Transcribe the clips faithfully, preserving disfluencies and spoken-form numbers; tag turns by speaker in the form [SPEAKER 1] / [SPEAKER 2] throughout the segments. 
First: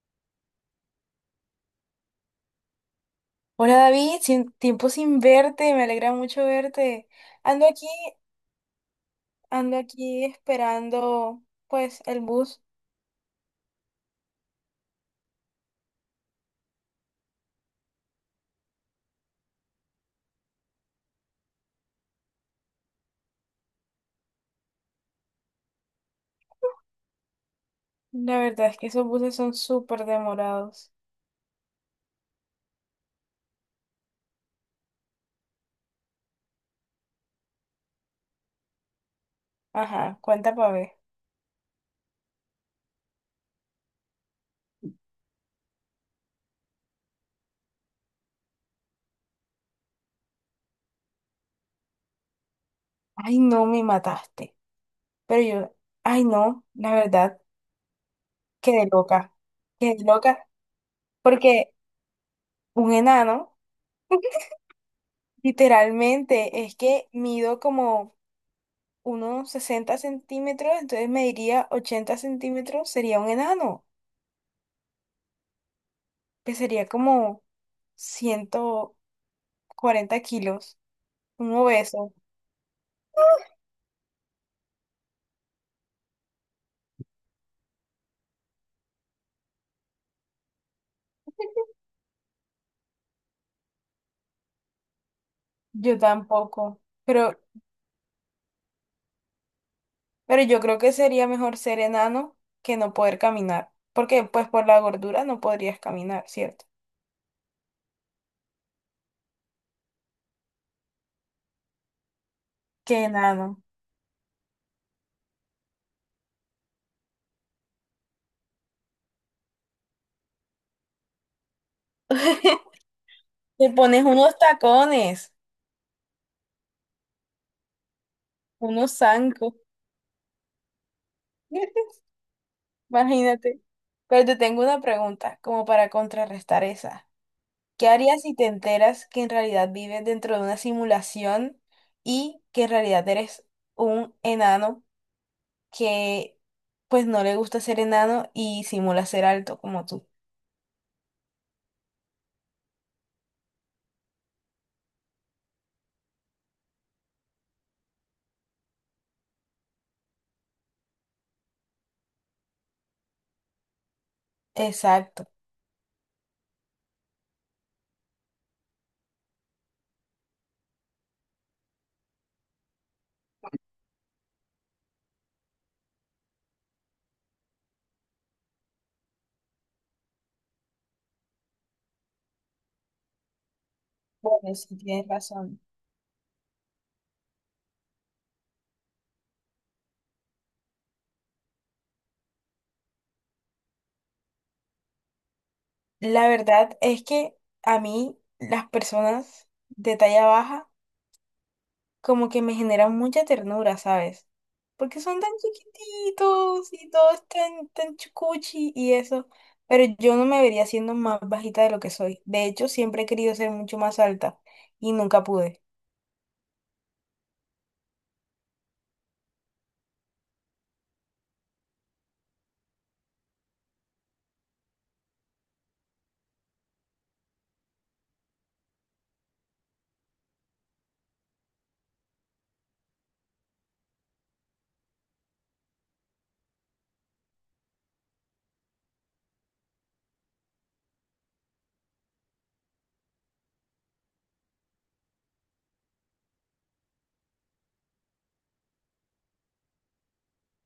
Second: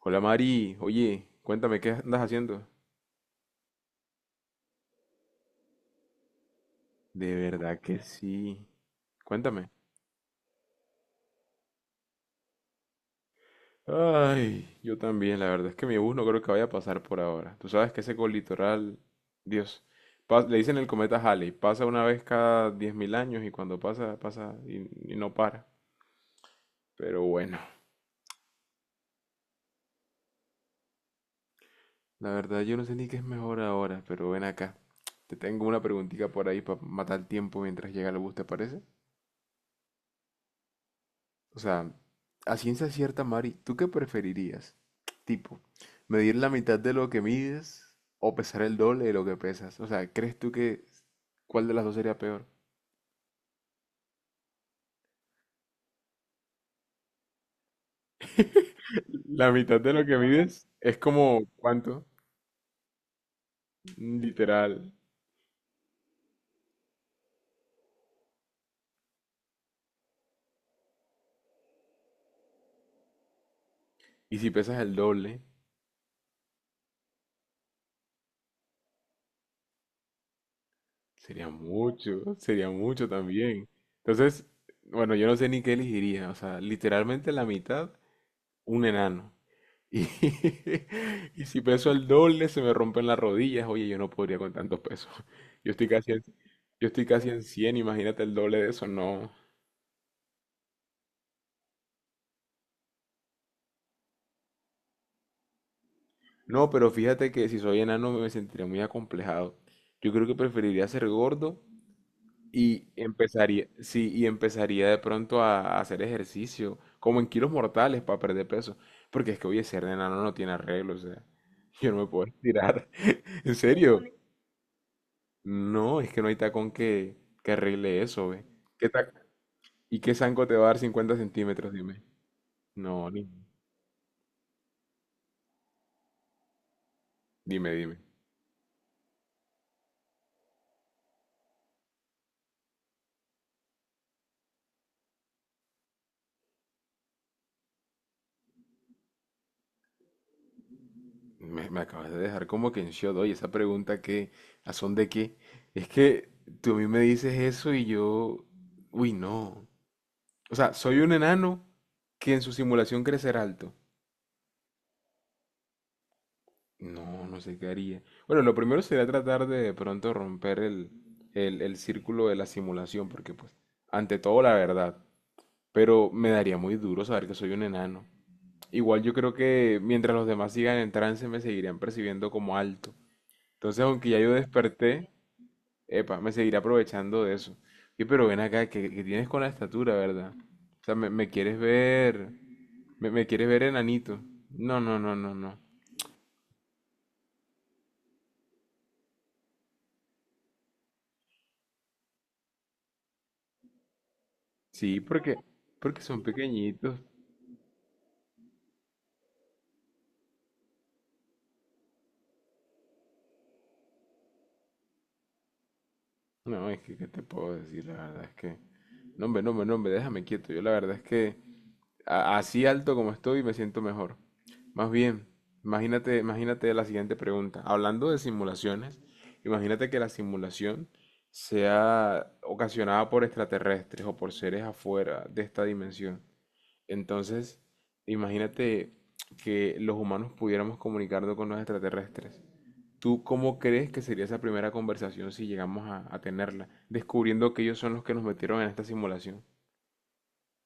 [SPEAKER 1] Hola Mari, oye, cuéntame qué andas haciendo.
[SPEAKER 2] Hola David, sin, tiempo sin verte, me alegra mucho verte.
[SPEAKER 1] De
[SPEAKER 2] Ando
[SPEAKER 1] verdad
[SPEAKER 2] aquí,
[SPEAKER 1] que sí. Cuéntame.
[SPEAKER 2] ando aquí esperando pues el bus.
[SPEAKER 1] Ay, yo también, la verdad es que mi bus no creo que vaya a pasar por ahora. Tú sabes que ese colitoral, Dios, pas- le dicen el cometa Halley, pasa una vez cada diez mil años y cuando pasa, pasa y, y no para. Pero bueno,
[SPEAKER 2] La verdad es que esos buses son súper demorados.
[SPEAKER 1] la verdad yo no sé ni qué es mejor ahora, pero ven acá. Te tengo una preguntita por ahí para matar el tiempo mientras llega el bus, ¿te parece?
[SPEAKER 2] Ajá, cuenta para ver.
[SPEAKER 1] O sea, a ciencia cierta, Mari, ¿tú qué preferirías? Tipo, ¿medir la mitad de lo que mides o pesar el doble de lo que pesas? O sea, ¿crees tú que cuál de las dos sería peor?
[SPEAKER 2] Ay, no, me mataste. Pero yo, ay, no, la verdad, quedé loca.
[SPEAKER 1] La mitad de lo
[SPEAKER 2] Quedé
[SPEAKER 1] que
[SPEAKER 2] loca
[SPEAKER 1] mides es como,
[SPEAKER 2] porque
[SPEAKER 1] ¿cuánto?
[SPEAKER 2] un enano,
[SPEAKER 1] Mm, Literal.
[SPEAKER 2] literalmente, es que mido como unos sesenta centímetros, entonces me diría ochenta centímetros, sería un enano.
[SPEAKER 1] Y si pesas el doble,
[SPEAKER 2] Que sería como ciento cuarenta kilos,
[SPEAKER 1] sería
[SPEAKER 2] un obeso.
[SPEAKER 1] mucho, sería mucho también. Entonces, bueno, yo no sé ni qué elegiría. O sea, literalmente la mitad, un enano. Y, y si peso el doble, se me rompen las rodillas. Oye, yo no podría con tantos pesos. Yo estoy
[SPEAKER 2] Yo
[SPEAKER 1] casi en,
[SPEAKER 2] tampoco,
[SPEAKER 1] yo estoy casi
[SPEAKER 2] pero,
[SPEAKER 1] en cien, imagínate el doble de eso. No,
[SPEAKER 2] pero yo creo que sería mejor ser enano que no poder caminar, porque pues por la gordura no podrías caminar, ¿cierto?
[SPEAKER 1] no, pero fíjate que si soy enano me sentiría muy acomplejado. Yo creo que preferiría ser gordo y
[SPEAKER 2] Qué enano.
[SPEAKER 1] empezaría, sí, y empezaría de pronto a, a hacer ejercicio, como en kilos mortales para perder peso. Porque es que, oye, ser enano no tiene arreglo, o sea, yo no me puedo estirar. En
[SPEAKER 2] Te
[SPEAKER 1] serio,
[SPEAKER 2] pones unos tacones,
[SPEAKER 1] no, es que no hay tacón que, que arregle eso, ve. ¿Qué
[SPEAKER 2] unos
[SPEAKER 1] ta-
[SPEAKER 2] zancos.
[SPEAKER 1] ¿Y qué zanco te va a dar cincuenta centímetros? Dime. No, ni.
[SPEAKER 2] Imagínate. Pero te tengo una pregunta, como para contrarrestar esa.
[SPEAKER 1] Dime,
[SPEAKER 2] ¿Qué
[SPEAKER 1] dime.
[SPEAKER 2] harías si te enteras que en realidad vives dentro de una simulación y que en realidad eres un enano que pues no le gusta ser enano y simula ser alto como tú?
[SPEAKER 1] Me, me acabas de dejar como que en shock, oye, esa pregunta que, ¿a son de qué? Es que tú a mí me dices eso y yo, uy, no. O sea, soy un enano que en su simulación crecerá alto.
[SPEAKER 2] Exacto.
[SPEAKER 1] No, no sé qué haría. Bueno, lo primero sería tratar de de pronto romper el, el, el círculo de la simulación, porque pues, ante todo la verdad. Pero me daría muy duro saber que soy un enano. Igual yo creo que mientras los demás sigan en trance me seguirían percibiendo como alto. Entonces, aunque ya yo
[SPEAKER 2] Bueno, sí tienes
[SPEAKER 1] desperté,
[SPEAKER 2] razón.
[SPEAKER 1] epa, me seguiré aprovechando de eso. Y pero ven acá, que tienes con la estatura, ¿verdad? O sea, me, me quieres ver, me, me quieres ver enanito. No, no, no, no, no.
[SPEAKER 2] La verdad es que a mí las personas de talla baja como que me generan mucha ternura, ¿sabes?
[SPEAKER 1] Sí,
[SPEAKER 2] Porque son tan
[SPEAKER 1] porque, porque son
[SPEAKER 2] chiquititos y
[SPEAKER 1] pequeñitos.
[SPEAKER 2] todos tan, tan chucuchi y eso. Pero yo no me vería siendo más bajita de lo que soy. De hecho, siempre he querido ser mucho más alta y nunca pude.
[SPEAKER 1] No, es que, ¿qué te puedo decir? La verdad es que... No, hombre, no, hombre, no, hombre, déjame quieto. Yo la verdad es que A- así alto como estoy, me siento mejor. Más bien, imagínate, imagínate la siguiente pregunta. Hablando de simulaciones, imagínate que la simulación sea ocasionada por extraterrestres o por seres afuera de esta dimensión. Entonces, imagínate que los humanos pudiéramos comunicarnos con los extraterrestres. ¿Tú cómo crees que sería esa primera conversación si llegamos a, a tenerla, descubriendo que ellos son los que nos metieron en esta simulación?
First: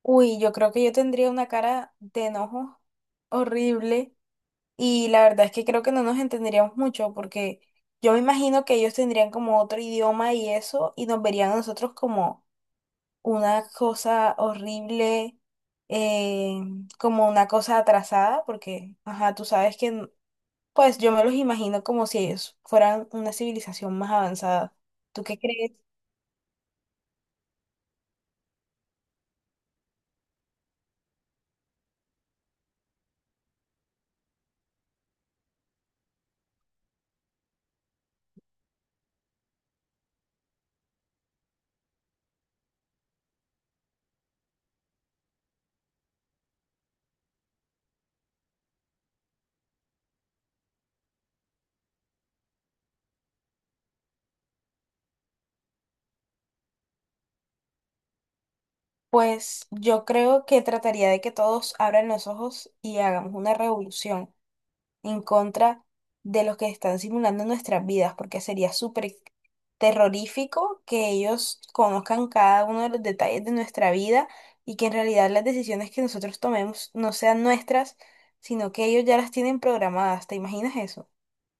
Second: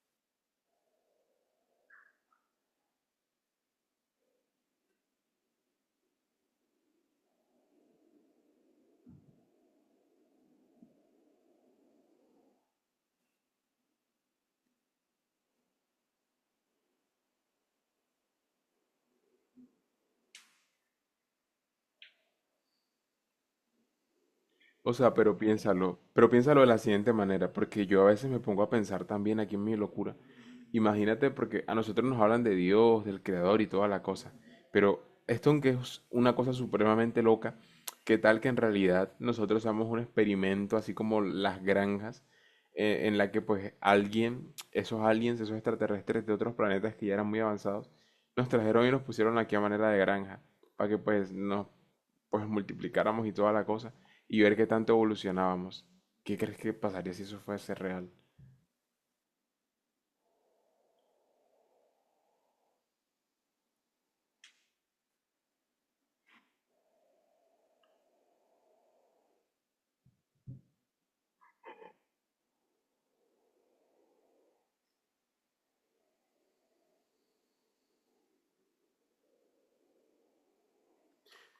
[SPEAKER 2] Uy, yo creo que yo tendría una cara de enojo horrible y la verdad es que creo que no nos entenderíamos mucho porque yo me imagino que ellos tendrían como otro idioma y eso y nos verían a nosotros como una cosa horrible, eh, como una cosa atrasada, porque, ajá, tú sabes que, n- pues yo me los imagino como si ellos fueran una civilización más avanzada.
[SPEAKER 1] O sea,
[SPEAKER 2] ¿Tú
[SPEAKER 1] pero
[SPEAKER 2] qué crees?
[SPEAKER 1] piénsalo, pero piénsalo de la siguiente manera, porque yo a veces me pongo a pensar también aquí en mi locura. Imagínate, porque a nosotros nos hablan de Dios, del Creador y toda la cosa, pero esto aunque es una cosa supremamente loca, ¿qué tal que en realidad nosotros somos un experimento, así como las granjas, eh, en la que pues alguien, esos aliens, esos extraterrestres de otros planetas que ya eran muy avanzados, nos trajeron y nos pusieron aquí a manera de granja, para que pues nos pues multiplicáramos y toda la cosa y ver qué tanto evolucionábamos. ¿Qué crees que pasaría si eso fuese real?
[SPEAKER 2] Pues yo creo que trataría de que todos abran los ojos y hagamos una revolución en contra de los que están simulando nuestras vidas, porque sería súper terrorífico que ellos conozcan cada uno de los detalles de nuestra vida y que en realidad las decisiones que nosotros tomemos no sean nuestras, sino que ellos ya las tienen programadas. ¿Te imaginas eso?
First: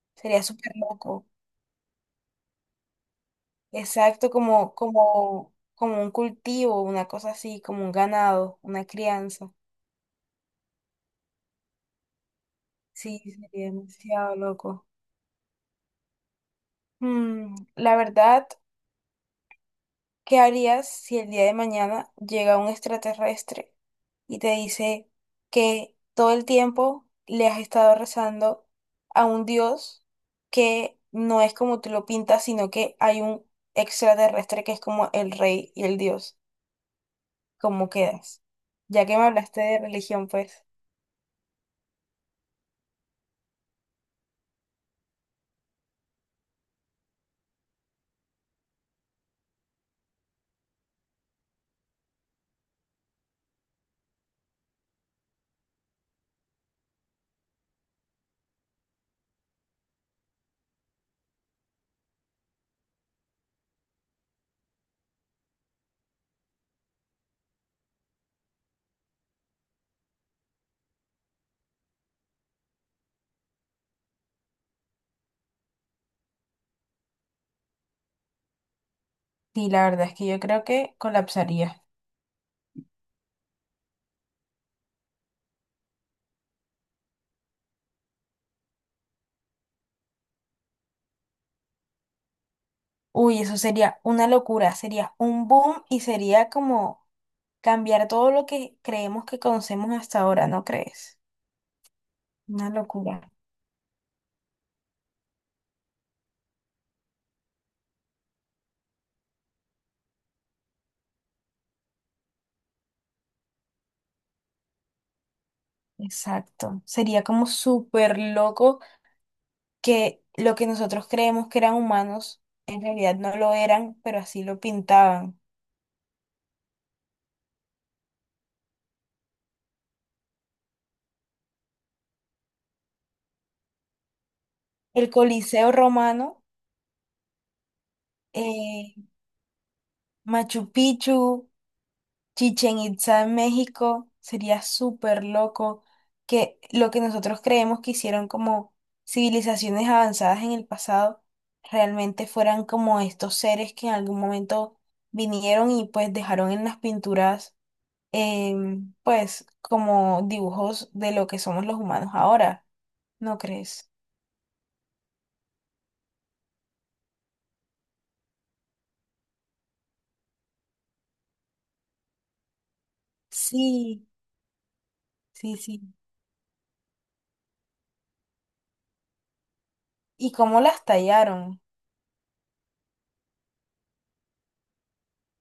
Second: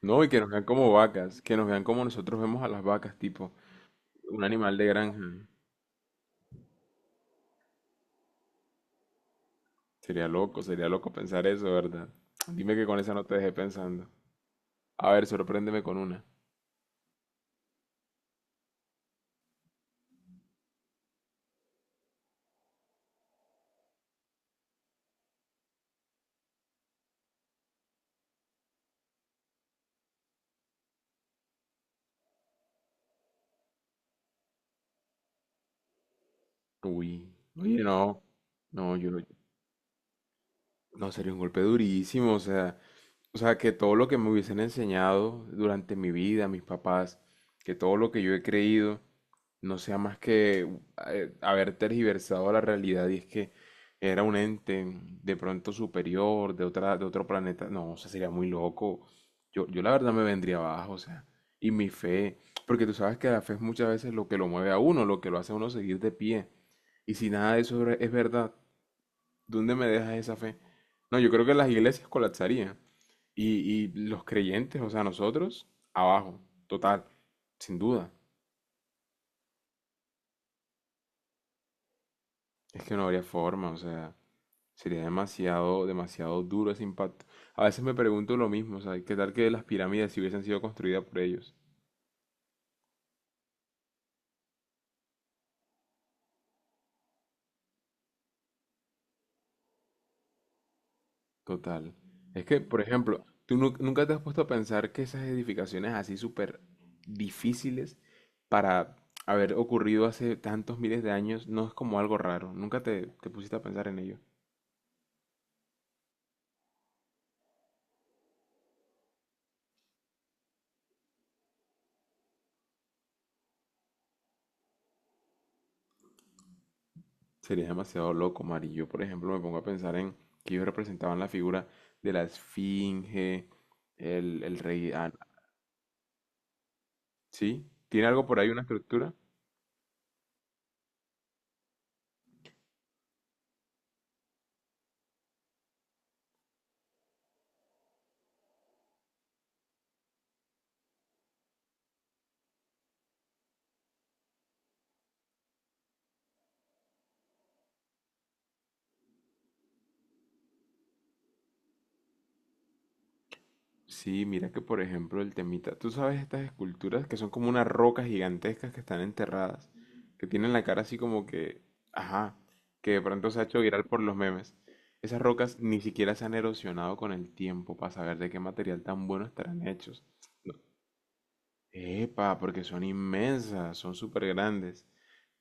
[SPEAKER 1] No, y que
[SPEAKER 2] Sería
[SPEAKER 1] nos vean
[SPEAKER 2] súper
[SPEAKER 1] como
[SPEAKER 2] loco.
[SPEAKER 1] vacas, que nos vean como nosotros vemos a las vacas, tipo
[SPEAKER 2] Exacto,
[SPEAKER 1] un
[SPEAKER 2] como,
[SPEAKER 1] animal de granja.
[SPEAKER 2] como, como un cultivo, una cosa así, como un ganado, una crianza.
[SPEAKER 1] Sería loco, sería loco pensar eso, ¿verdad? Dime que con esa
[SPEAKER 2] Sí,
[SPEAKER 1] no te dejé
[SPEAKER 2] sería
[SPEAKER 1] pensando.
[SPEAKER 2] demasiado loco.
[SPEAKER 1] A ver, sorpréndeme con una.
[SPEAKER 2] Mm, la verdad. ¿Qué harías si el día de mañana llega un extraterrestre y te dice que todo el tiempo le has estado rezando a un Dios que no es como tú lo pintas, sino que hay un extraterrestre que es como el rey y el Dios?
[SPEAKER 1] Uy, oye,
[SPEAKER 2] ¿Cómo
[SPEAKER 1] no,
[SPEAKER 2] quedas?
[SPEAKER 1] no,
[SPEAKER 2] Ya
[SPEAKER 1] yo
[SPEAKER 2] que
[SPEAKER 1] no,
[SPEAKER 2] me hablaste de religión, pues.
[SPEAKER 1] no, sería un golpe durísimo, o sea, o sea, que todo lo que me hubiesen enseñado durante mi vida, mis papás, que todo lo que yo he creído, no sea más que uh, eh, haber tergiversado la realidad y es que era un ente de pronto superior, de otra, de otro planeta. No, o sea, sería muy loco. Yo, yo la verdad me vendría abajo, o sea, y mi fe, porque tú sabes que la fe es muchas veces lo que lo mueve a uno, lo que lo hace a uno seguir de pie. Y si nada de eso es verdad, ¿dónde me dejas esa fe? No, yo creo que las iglesias colapsarían. Y, y los creyentes, o sea, nosotros, abajo, total, sin duda.
[SPEAKER 2] Sí, la verdad es que yo creo que colapsaría.
[SPEAKER 1] Es que no habría forma, o sea, sería demasiado, demasiado duro ese impacto. A veces me pregunto lo mismo, o sea, ¿qué tal que las pirámides si hubiesen sido construidas por ellos?
[SPEAKER 2] Uy, eso sería una locura, sería un boom y sería como cambiar todo lo que creemos que conocemos hasta ahora, ¿no crees?
[SPEAKER 1] Total. Es que,
[SPEAKER 2] Una
[SPEAKER 1] por
[SPEAKER 2] locura.
[SPEAKER 1] ejemplo, tú nu- nunca te has puesto a pensar que esas edificaciones así súper difíciles para haber ocurrido hace tantos miles de años no es como algo raro. Nunca te, te pusiste a pensar en ello.
[SPEAKER 2] Exacto. Sería como súper loco que lo que nosotros creemos que eran humanos, en realidad no lo eran, pero así lo pintaban.
[SPEAKER 1] Sería demasiado loco, Mari. Yo, por ejemplo, me pongo a pensar en que ellos representaban la figura de la esfinge, el, el rey...
[SPEAKER 2] El
[SPEAKER 1] ah.
[SPEAKER 2] Coliseo Romano,
[SPEAKER 1] ¿Sí? ¿Tiene algo por ahí, una
[SPEAKER 2] eh,
[SPEAKER 1] estructura?
[SPEAKER 2] Machu Picchu. Chichen Itza en México sería súper loco que lo que nosotros creemos que hicieron como civilizaciones avanzadas en el pasado realmente fueran como estos seres que en algún momento vinieron y pues dejaron en las pinturas em, pues como dibujos de lo que somos los humanos ahora, ¿no crees?
[SPEAKER 1] Sí, mira que, por ejemplo, el temita... ¿Tú sabes estas esculturas que son como unas rocas gigantescas que están enterradas? Que tienen la cara así como que... Ajá, que de pronto se ha hecho viral por
[SPEAKER 2] Sí,
[SPEAKER 1] los memes. Esas
[SPEAKER 2] sí,
[SPEAKER 1] rocas ni
[SPEAKER 2] sí.
[SPEAKER 1] siquiera se han erosionado con el tiempo para saber de qué material tan bueno estarán hechos.
[SPEAKER 2] ¿Y cómo las tallaron?
[SPEAKER 1] Epa, porque son inmensas, son súper grandes.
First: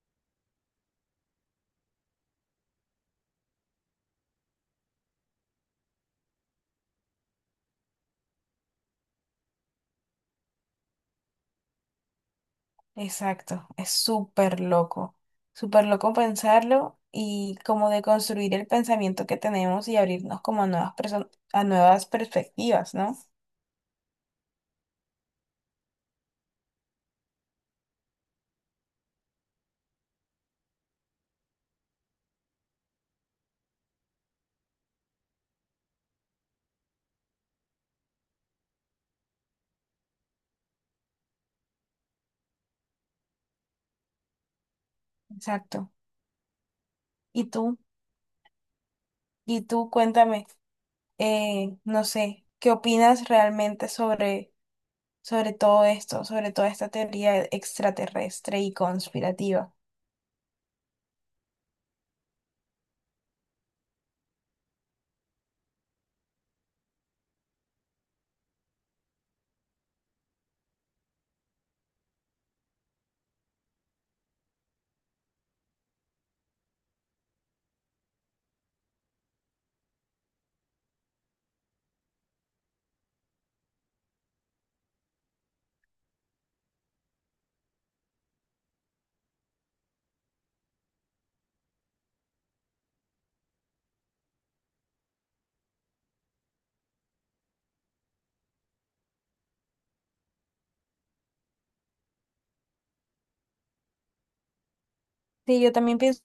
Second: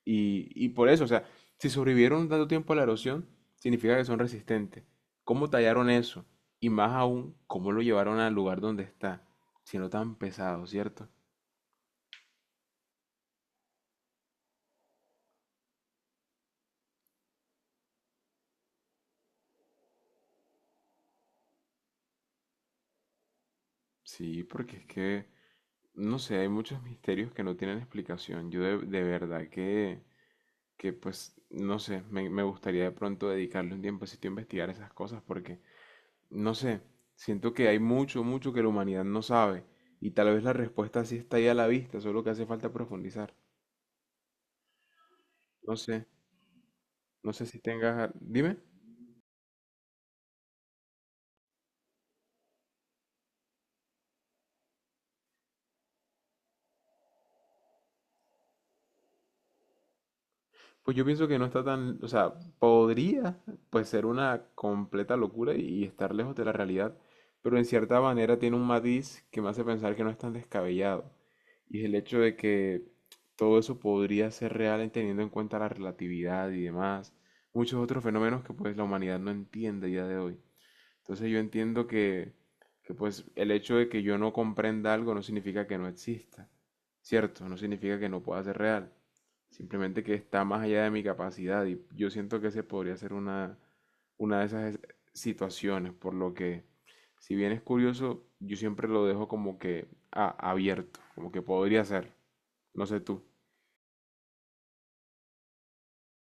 [SPEAKER 1] Y, y por eso, o sea, si sobrevivieron tanto tiempo a la erosión, significa que son resistentes. ¿Cómo tallaron eso? Y más aún, ¿cómo lo llevaron al lugar donde está? Siendo tan pesado, ¿cierto?
[SPEAKER 2] Exacto, es súper loco, súper loco pensarlo y como de construir el pensamiento que tenemos y abrirnos como a nuevas perso- a nuevas perspectivas, ¿no?
[SPEAKER 1] Sí, porque es que, no sé, hay muchos misterios que no tienen explicación. Yo de, de verdad que, que, pues, no sé, me, me gustaría de pronto dedicarle un tiempecito a investigar esas cosas porque no sé, siento que hay mucho, mucho que la humanidad no sabe y tal vez la respuesta sí está ahí a la vista, solo que hace falta profundizar. No
[SPEAKER 2] Exacto.
[SPEAKER 1] sé, no
[SPEAKER 2] Y
[SPEAKER 1] sé si
[SPEAKER 2] tú,
[SPEAKER 1] tengas... a- Dime.
[SPEAKER 2] y tú cuéntame, eh, no sé, ¿qué opinas realmente sobre, sobre todo esto, sobre toda esta teoría extraterrestre y conspirativa?
[SPEAKER 1] Pues yo pienso que no está tan... O sea, podría pues ser una completa locura y estar lejos de la realidad, pero en cierta manera tiene un matiz que me hace pensar que no es tan descabellado. Y es el hecho de que todo eso podría ser real en- teniendo en cuenta la relatividad y demás, muchos otros fenómenos que pues la humanidad no entiende a día de hoy. Entonces yo entiendo que, que, pues el hecho de que yo no comprenda algo no significa que no exista, ¿cierto? No significa que no pueda ser real. Simplemente que está más allá de mi capacidad y yo siento que se podría ser una, una de esas es- situaciones, por lo que si bien es curioso, yo siempre lo dejo como que ah, abierto, como que podría ser, no sé tú.
[SPEAKER 2] Sí, yo también pienso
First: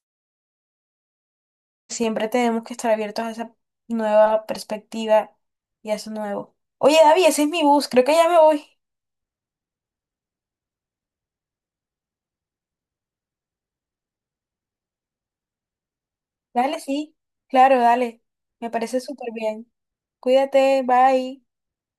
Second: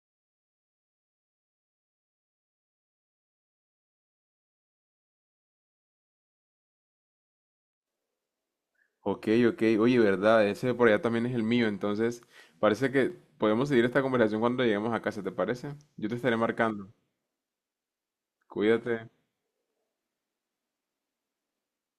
[SPEAKER 2] siempre tenemos que estar abiertos a esa nueva perspectiva y a eso nuevo. Oye, David, ese es mi bus, creo que ya me voy.
[SPEAKER 1] Ok, ok. Oye, verdad, ese por allá también es el mío, entonces parece que podemos seguir esta conversación cuando lleguemos a casa, ¿te parece? Yo te estaré
[SPEAKER 2] Dale,
[SPEAKER 1] marcando.
[SPEAKER 2] sí, claro, dale. Me parece
[SPEAKER 1] Cuídate.
[SPEAKER 2] súper bien. Cuídate, bye.